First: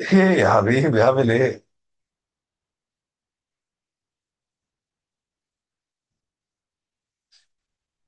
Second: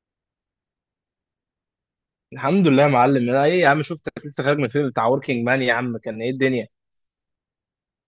ايه. يا حبيبي عامل ايه؟ الحمد لله يا معلم. انا ايه يا عم؟ شفتك لسه خارج من الفيلم بتاع وركينج مان، يا عم كان ايه الدنيا؟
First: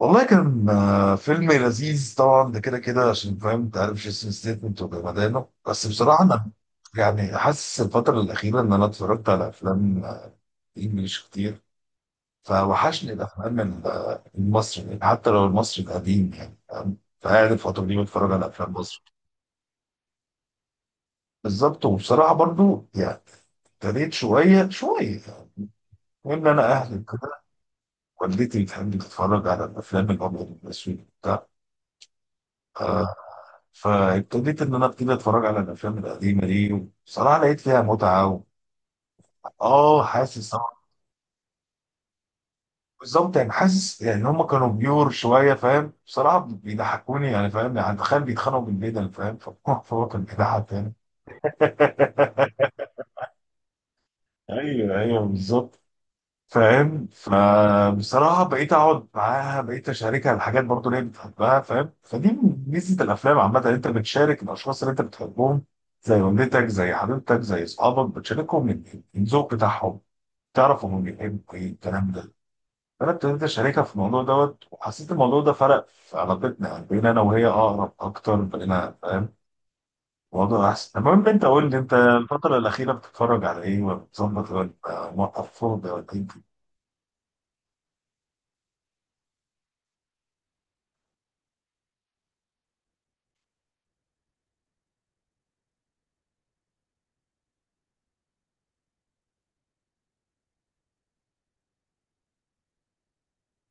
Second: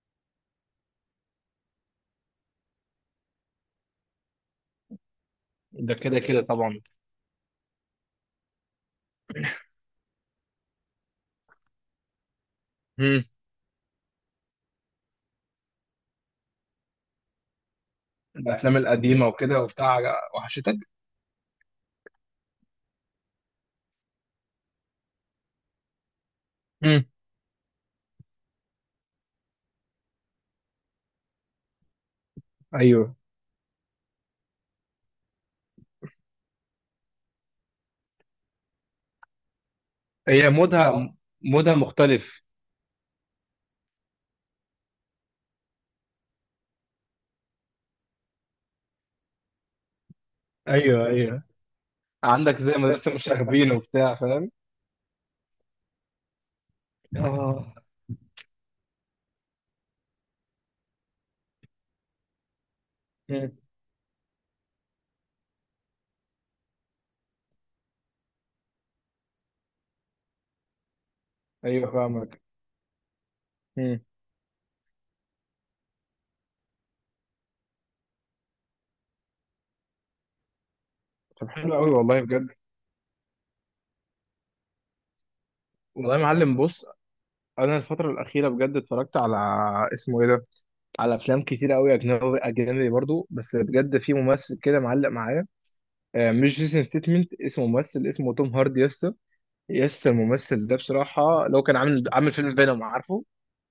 والله كان فيلم لذيذ طبعا، ده كده كده عشان فاهم، انت عارف جيسون ستيتمنت وجمدانه. بس ده كده بصراحه كده انا طبعا. يعني حاسس الفتره الاخيره ان انا اتفرجت على افلام انجليش كتير، فوحشني امم الافلام المصري، يعني حتى لو المصري القديم، يعني فاهم؟ فقاعد الفتره دي بتفرج على افلام الافلام مصر. القديمه وكده وبتاع وحشتك. بالظبط، وبصراحه برضو يعني ابتديت شويه شويه يعني، وان انا اهلي امم كده، والدتي بتحب تتفرج على الافلام الابيض والاسود وبتاع. آه، ايوه. فابتديت ان انا ابتدي اتفرج على الافلام القديمه دي. بصراحه لقيت فيها متعه اه، حاسس هي طبعاً. مودها، مودها مختلف. بالظبط، يعني حاسس يعني ان هم كانوا بيور شويه، فاهم؟ بصراحه بيضحكوني يعني، فاهم؟ يعني تخيل بيتخانقوا بالبدل، فاهم؟ فهو كان بيضحك يعني. ايوه ايوه، عندك زي مدرسه مشاغبين وبتاع، فاهم؟ ايوه ايوه بالظبط. فاهم؟ اه. فبصراحة بقيت أقعد معاها، بقيت أشاركها الحاجات برضو اللي هي بتحبها، فاهم؟ فدي ميزة الأفلام مم. عامة، إن أنت بتشارك الأشخاص اللي أنت بتحبهم، زي والدتك، زي حبيبتك، زي أصحابك، بتشاركهم الذوق بتاعهم، تعرف هم بيحبوا إيه ايوه الكلام ده. فاهمك. فأنا ابتديت أشاركها في مم. الموضوع دوت، وحسيت الموضوع ده فرق في علاقتنا، يعني بقينا أنا وهي أقرب أكتر، بقينا فاهم الموضوع أحسن. المهم، أنت طب قول حلو لي، قوي أنت والله بجد. الفترة الأخيرة بتتفرج على إيه؟ ولا بتظبط ولا موقف فاضي ولا والله يا إيه؟ معلم بص، انا الفتره الاخيره بجد اتفرجت على، اسمه ايه ده، على افلام كتير قوي اجنبي اجنبي برضو، بس بجد في ممثل كده معلق معايا. مش جيسون ستيتمنت، اسمه ممثل اسمه توم هاردي يا اسطى. يا اسطى الممثل ده بصراحة لو كان عامل عامل فيلم فينوم، عارفه؟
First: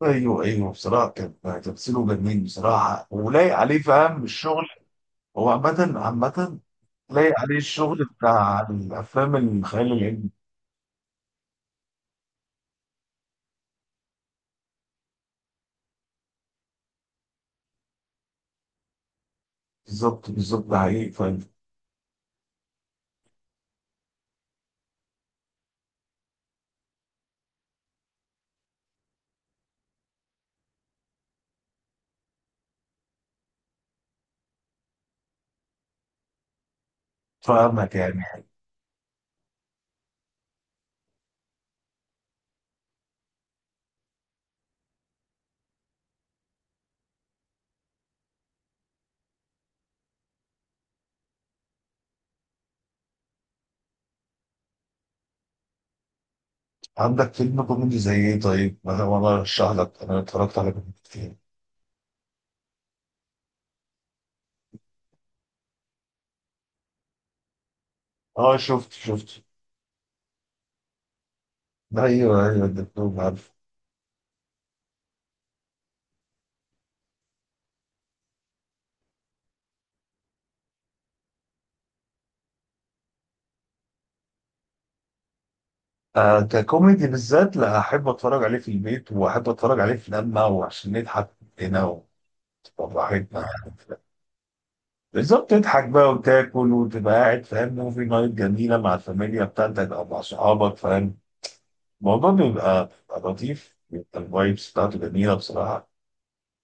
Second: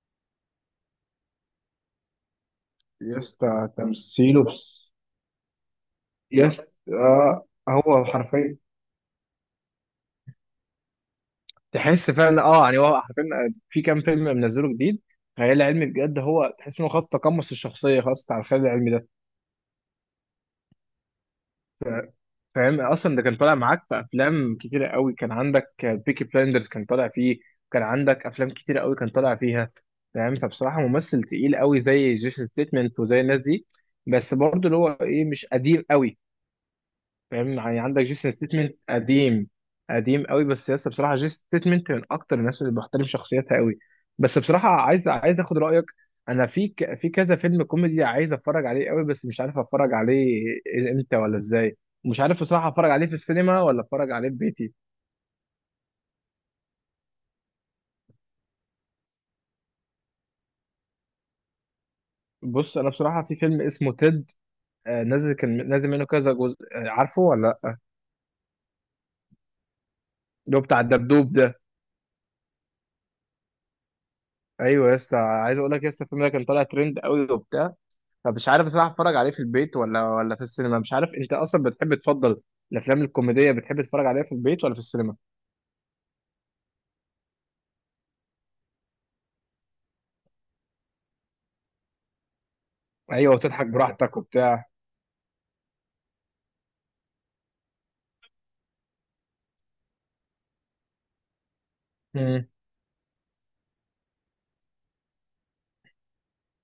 ايوه ايوه بصراحه كان تمثيله جميل بصراحه، يا ولايق اسطى عليه، فاهم تمثيله الشغل. هو عامه يا عامه اسطى لايق عليه الشغل هو حرفيا بتاع الافلام الخيال العلمي. تحس فعلا، اه يعني هو حرفيا، في كام فيلم منزله جديد خيال علمي بجد، هو تحس انه خلاص تقمص الشخصية خلاص بتاع الخيال العلمي ده. بالظبط بالظبط، ده حقيقي فاهم. فاهم؟ اصلا ده كان طالع معاك في افلام كتيره قوي، كان عندك بيكي بلايندرز كان طالع فيه، كان عندك افلام كتيره قوي كان طالع فيها. فاهم؟ فبصراحه ممثل تقيل قوي زي جيسون ستيتمنت وزي الناس دي، بس برضه اللي هو ايه، مش قديم قوي. فاهم يعني؟ فاهمك عندك يعني. جيسون ستيتمنت قديم قديم قوي، بس لسه بصراحه جيسون ستيتمنت من اكتر الناس اللي بحترم شخصيتها قوي. بس بصراحه عايز عايز اخد رايك، انا في ك... في كذا فيلم كوميدي عايز اتفرج عليه قوي، بس مش عارف اتفرج عليه امتى ولا ازاي. مش عارف بصراحه اتفرج عليه في السينما ولا اتفرج عليه في بيتي. عندك فيلم كوميدي زي ايه؟ طيب انا والله ارشح لك، انا اتفرجت على كوميدي كتير. بص انا بصراحه في فيلم اسمه تيد، نازل، كان نازل منه كذا جزء، عارفه ولا لا؟ اه شفت شفت. اللي هو بتاع الدبدوب ده. ايوه ايوه، الدكتور عارف. ايوه يا اسطى، عايز اقول لك يا اسطى الفيلم ده كان طالع ترند قوي وبتاع، فمش عارف بصراحه اتفرج عليه في البيت ولا في السينما. مش عارف انت اصلا بتحب تفضل الافلام الكوميديه بتحب تتفرج عليها في البيت ولا في السينما؟ آه، ككوميدي بالذات لا احب اتفرج عليه في البيت، واحب اتفرج عليه في لما وعشان نضحك هنا وتبقى ايوه براحتنا وتضحك يعني. براحتك وبتاع. بالظبط، تضحك بقى وتاكل وتبقى قاعد، فاهم، موفي نايت جميله مع الفاميليا بتاعتك او مع صحابك، فاهم؟ الموضوع امم. بيبقى لطيف، بيبقى الفايبس بتاعته جميله بصراحه.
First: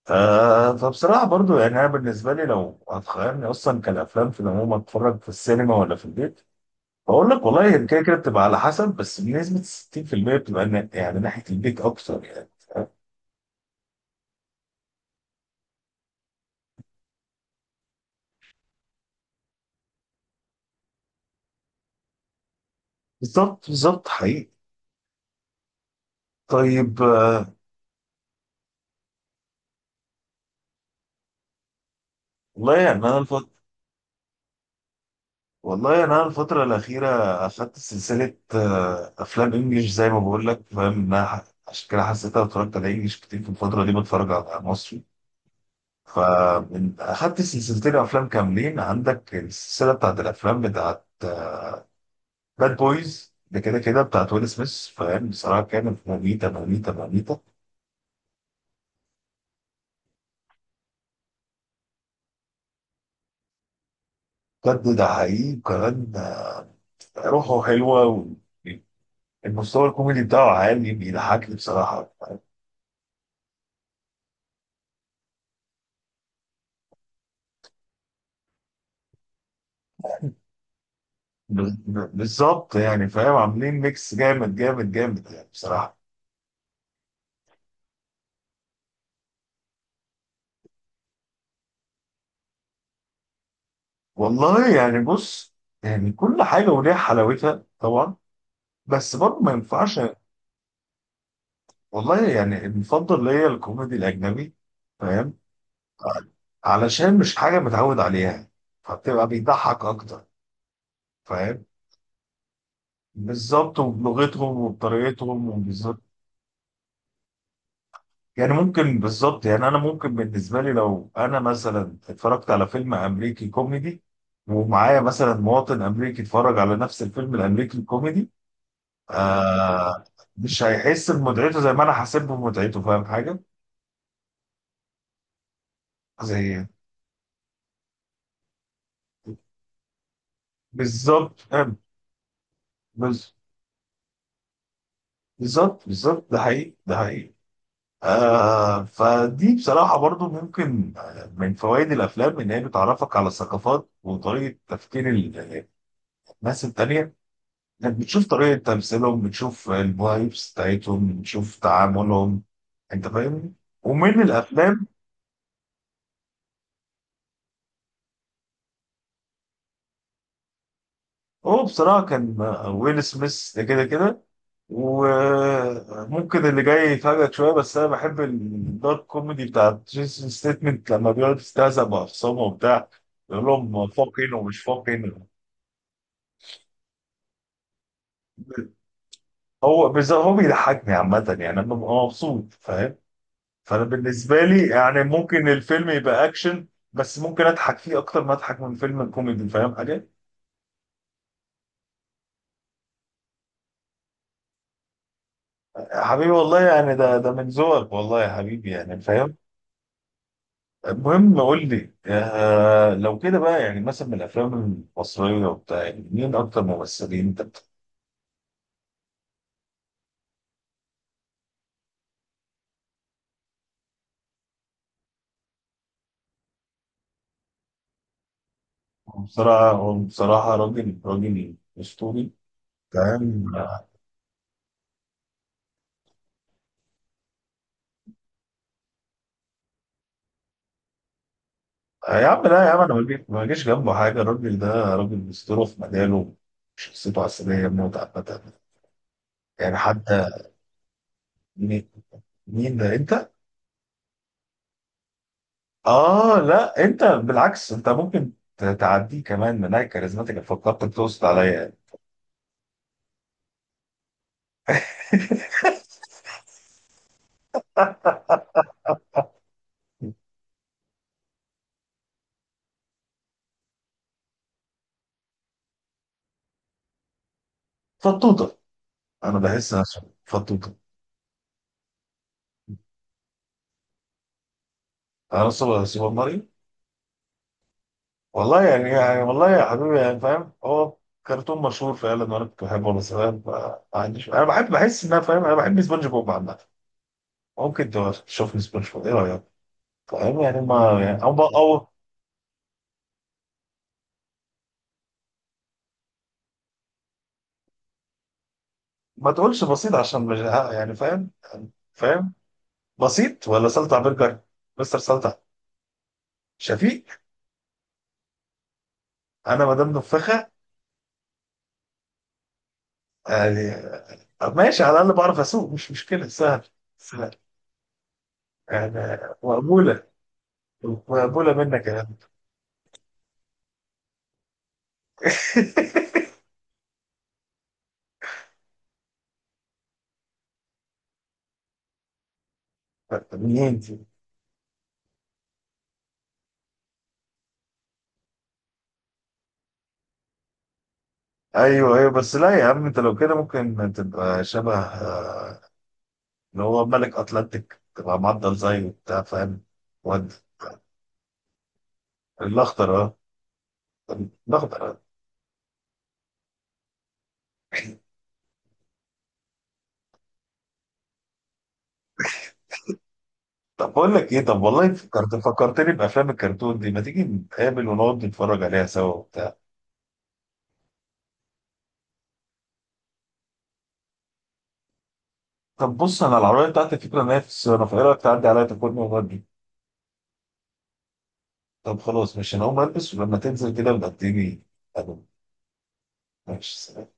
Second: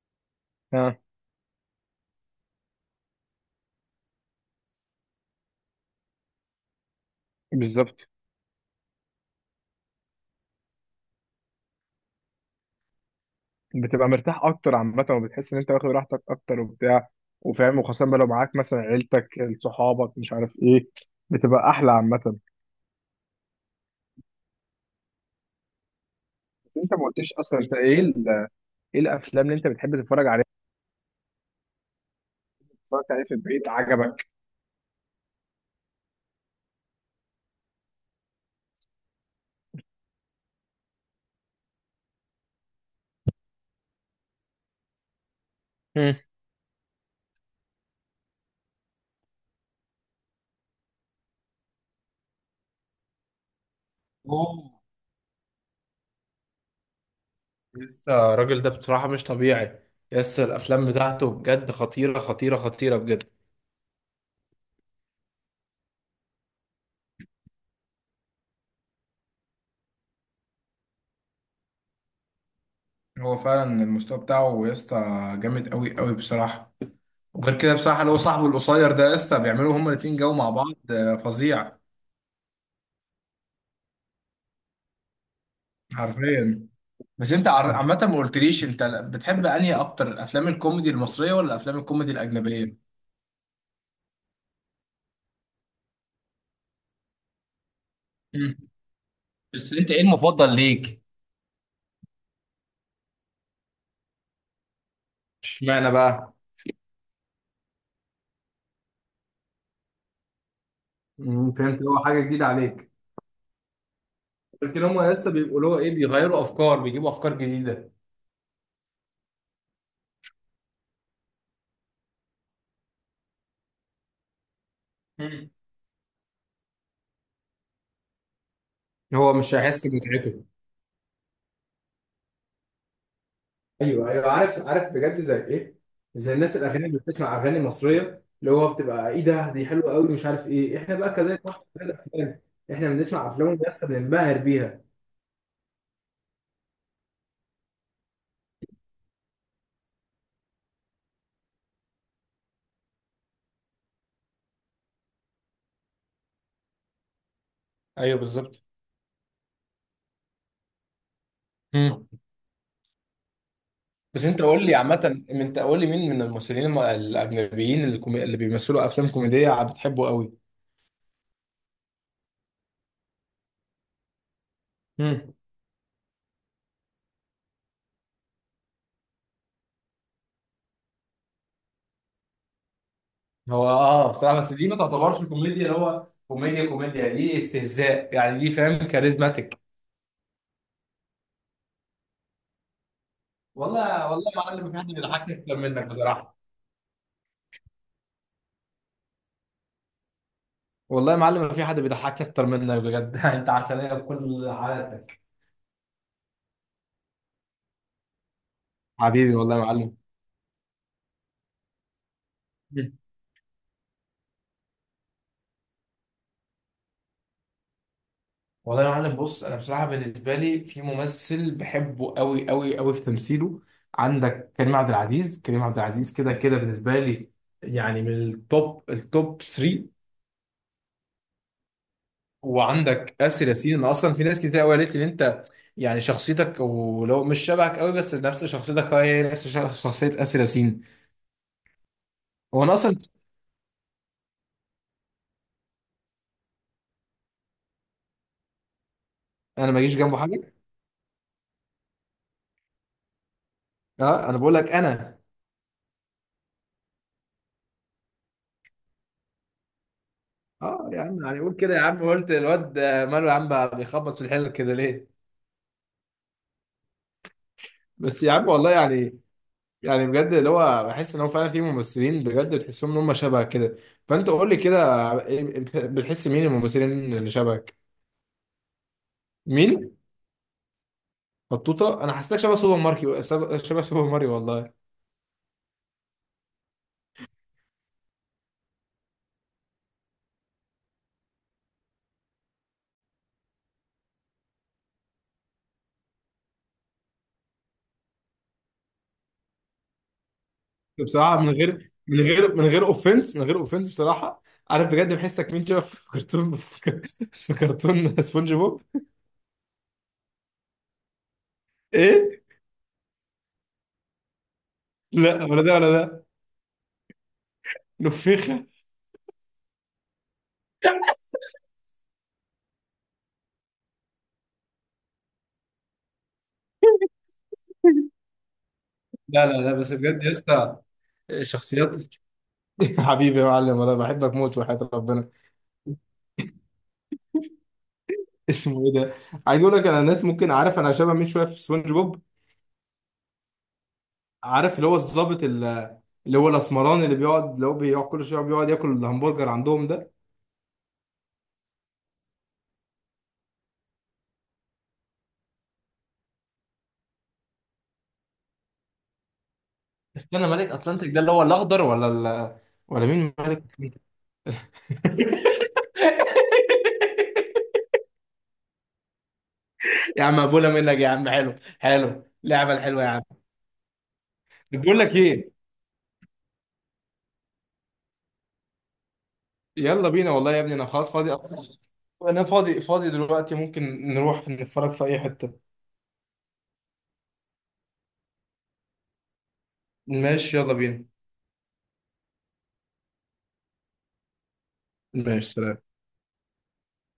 آه، ها. فبصراحه برضو يعني، انا بالنسبه لي لو هتخيرني اصلا كالافلام في العموم، اتفرج في السينما ولا في البيت؟ بقول لك والله، هي كده بالظبط، كده بتبقى على حسب، بس بنسبه 60% بتبقى يعني ناحيه البيت اكتر يعني. بتبقى مرتاح اكتر عامه، وبتحس ان انت واخد راحتك اكتر وبتاع، وفاهم، وخاصه بقى لو معاك مثلا عيلتك، صحابك، مش عارف ايه، بتبقى احلى عامه. بالظبط بالظبط حقيقي. بس انت طيب ما قلتليش اصلا انت ايه ايه الافلام اللي انت بتحب تتفرج عليها، والله يعني اتفرجت انا عليها في الفتره، البيت عجبك؟ والله انا الفتره الاخيره اخدت سلسله افلام انجليش، زي ما بقول لك، فاهم انها عشان كده حسيتها اتفرجت على انجليش كتير في الفتره دي بتفرج على مصري. مم. فمن اخدت سلسلتين افلام كاملين، عندك السلسله بتاعت الافلام بتاعت باد بويز ده كده كده، بتاعت ويل اوه، سميث، فاهم؟ بصراحه كانت مميته مميته مميته. لسه الراجل ده بصراحة مش طبيعي، لسه الأفلام بتاعته بجد خطيرة خطيرة خطيرة بجد. بجد ده حقيقي وكمان روحه حلوه، والمستوى الكوميدي بتاعه عالي، بيضحكني بصراحه. هو فعلا المستوى بتاعه يا اسطى جامد قوي قوي بصراحه. وغير كده بصراحه اللي هو صاحبه القصير ده يا اسطى، بيعملوا هما الاتنين جو مع بعض فظيع. بالظبط يعني، فاهم؟ عاملين ميكس جامد جامد جامد يعني بصراحة. حرفيا. بس انت عامه ما قلتليش انت بتحب انهي اكتر، الافلام الكوميدي المصريه ولا الافلام الكوميدي الاجنبيه؟ والله يعني بص، يعني كل حاجة وليها حلاوتها طبعا، مم. بس برضه ما بس انت ينفعش. ايه المفضل ليك؟ والله يعني المفضل ليا الكوميدي الأجنبي، فاهم؟ اشمعنى بقى؟ علشان مش حاجة متعود عليها، فبتبقى بيضحك أكتر، مم، فاهم؟ فهمت، هو حاجة جديدة عليك. بالظبط، وبلغتهم لكن هما لسه بيبقوا وبطريقتهم، له إيه، بيغيروا أفكار، بيجيبوا أفكار جديدة. يعني ممكن بالظبط يعني، انا ممكن بالنسبه لي لو انا مثلا اتفرجت على فيلم امريكي كوميدي، ومعايا مثلا مم. مواطن امريكي اتفرج على نفس الفيلم الامريكي الكوميدي، هو مش هيحس آه، بمتعته. مش هيحس بمتعته زي ما انا حاسب بمتعته، فاهم حاجه؟ ايوه ايوه عارف عارف بجد، زي ايه، زي زي، الناس الاغاني اللي بتسمع اغاني مصريه، اللي هو بتبقى ايه ده دي حلوه قوي مش عارف ايه، احنا بقى بالظبط كذلك، فاهم. زي الافلام، احنا بنسمع بز- افلام بس بننبهر بيها. بالظبط بالظبط، ده حقيقي ده حقيقي. آه، فدي بصراحه برضو ممكن من فوائد الافلام ان هي بتعرفك على الثقافات وطريقه تفكير الناس التانيه، انت ايوه بتشوف طريقة بالظبط. تمثيلهم، بتشوف الفايبس بتاعتهم، بتشوف مم. تعاملهم، انت فاهمني؟ ومن بس انت قول لي الافلام، عامه، انت قول لي مين من الممثلين الاجنبيين اللي، كومي... اللي بيمثلوا افلام كوميديه بتحبه قوي؟ هو بصراحة كان ويل سميث ده كده كده. مم. وممكن اللي جاي يفاجئك شوية، بس انا بحب الدارك كوميدي بتاع جيسون ستيتمنت، لما بيقعد يستهزأ بأخصامه وبتاع، يقول هو لهم اه فاقين بصراحه، بس ومش دي ما فاقين. تعتبرش كوميديا، اللي هو كوميديا كوميديا، دي استهزاء يعني، دي فاهم كاريزماتيك. هو بيضحكني عامة، يعني انا ببقى مبسوط، فاهم؟ فانا والله والله بالنسبه يا لي معلم في حد يعني بيضحكني ممكن اكتر منك الفيلم يبقى بصراحه. اكشن، بس ممكن اضحك فيه اكتر ما اضحك من فيلم الكوميدي، فاهم حاجه؟ والله يا معلم ما في حد بيضحكني اكتر منك بجد. انت عسليه بكل حالاتك. يا حبيبي والله يعني، ده من ذوقك، والله يا حبيبي يعني حبيبي فاهم. والله يا معلم. المهم قول لي، آه مم. لو كده بقى، يعني مثلا من الافلام المصريه وبتاع، يعني مين اكتر ممثلين انت والله يا معلم بص، انا بصراحه بالنسبه لي في ممثل بحبه قوي قوي قوي في تمثيله، عندك كريم عبد العزيز. كريم عبد العزيز كده كده بالنسبه لي يعني من التوب بتحبهم؟ التوب بصراحه هو 3. بصراحه راجل راجل اسطوري وعندك آسر فاهم. ياسين، انا اصلا في ناس كتير قوي قالت لي ان انت يعني شخصيتك، ولو مش شبهك قوي بس نفس شخصيتك، هي هي نفس شخصيه آسر ياسين. يا عم هو لا يا انا عم، انا اصلا، ما جيش جنبه حاجه الراجل ده. راجل اسطوره في مجاله، شخصيته عسليه موت عامه. انا يعني ما اجيش حد، جنبه حاجه. مين ده انت؟ اه انا بقول لك انا، اه لا، انت بالعكس، انت ممكن تعديه كمان من هاي كاريزماتيك، اه فكرتك يا تقصد عم يعني عليا قول كده يعني. يا عم، قلت الواد ده ماله يا عم بقى بيخبط في الحلل كده ليه؟ بس يا عم والله يعني، يعني بجد اللي هو بحس ان هو فعلا في ممثلين بجد تحسهم ان هم شبه كده. فانت قول لي كده، بتحس مين الممثلين اللي شبهك؟ فطوطه. انا بحس مين؟ نفسي فطوطه. بطوطه؟ انا حسيتك شبه سوبر ماركي، شبه شبه سوبر ماريو والله. انا سوبر سوبر ماريو والله. يعني والله يا حبيبي يعني فاهم، هو كرتون مشهور فعلا وانا كنت بحبه وانا صغير، فما عنديش، انا بحب، بحس ان انا، فاهم، انا بحب سبونج بوب عامه. ممكن تشوفني سبونج بوب، ايه رايك؟ فاهم يعني، ما يعني او بصراحه من او غير من غير من غير اوفنس، من غير اوفنس بصراحه، عارف بجد بحسك مين شبه في كرتون، في كرتون سبونج بوب. ما تقولش بسيط عشان مش يعني فاهم ايه؟ بسيط ولا سلطع برجر؟ مستر سلطع. لا ولا ده ولا ده. شفيق. نفخة. انا ما دام نفخه يعني ماشي، على الاقل بعرف اسوق مش مشكله، سهل سهل يعني. لا لا لا بس مقبوله بجد يا اسطى. مقبوله منك شخصيات. يا عم. حبيبي يا معلم والله بحبك موت وحياة ربنا. اسمه ايه ده، عايز اقول لك، انا الناس ممكن، عارف انا شبه مين شويه في سبونج بوب؟ منين دي؟ عارف اللي هو الظابط اللي هو الاسمراني اللي بيقعد، اللي هو بيقعد كل شويه بيقعد ياكل الهمبرجر عندهم ده. ايوه ايوه، بس لا يا عم، انت لو كده ممكن تبقى شبه اللي هو ملك اتلانتيك، تبقى معضل زيه وبتاع، فاهم؟ ود استنى ملك اتلانتيك ده اللي هو الاخضر ولا ال... الاخضر ولا اه، مين ملك؟ الاخضر آه. يا عم ابولا منك يا عم، حلو حلو اللعبه الحلوه يا عم. طب بقول لك ايه، طب والله بقول لك فكرت، ايه، فكرتني بافلام الكرتون دي، ما تيجي نتقابل ونقعد نتفرج عليها سوا؟ يلا بينا والله يا ابني، انا خلاص فاضي أصلاً. انا فاضي فاضي دلوقتي، ممكن نروح نتفرج في اي حتة. طب بص، انا العربيه بتاعتي فكره ان هي في الصيانه، فايه رايك تعدي عليا تاخدني وتودي؟ ماشي يلا بينا. طب خلاص ماشي، انا هقوم البس ولما تنزل كده بقى اديني. ألو. ماشي سلام. ماشي سلام.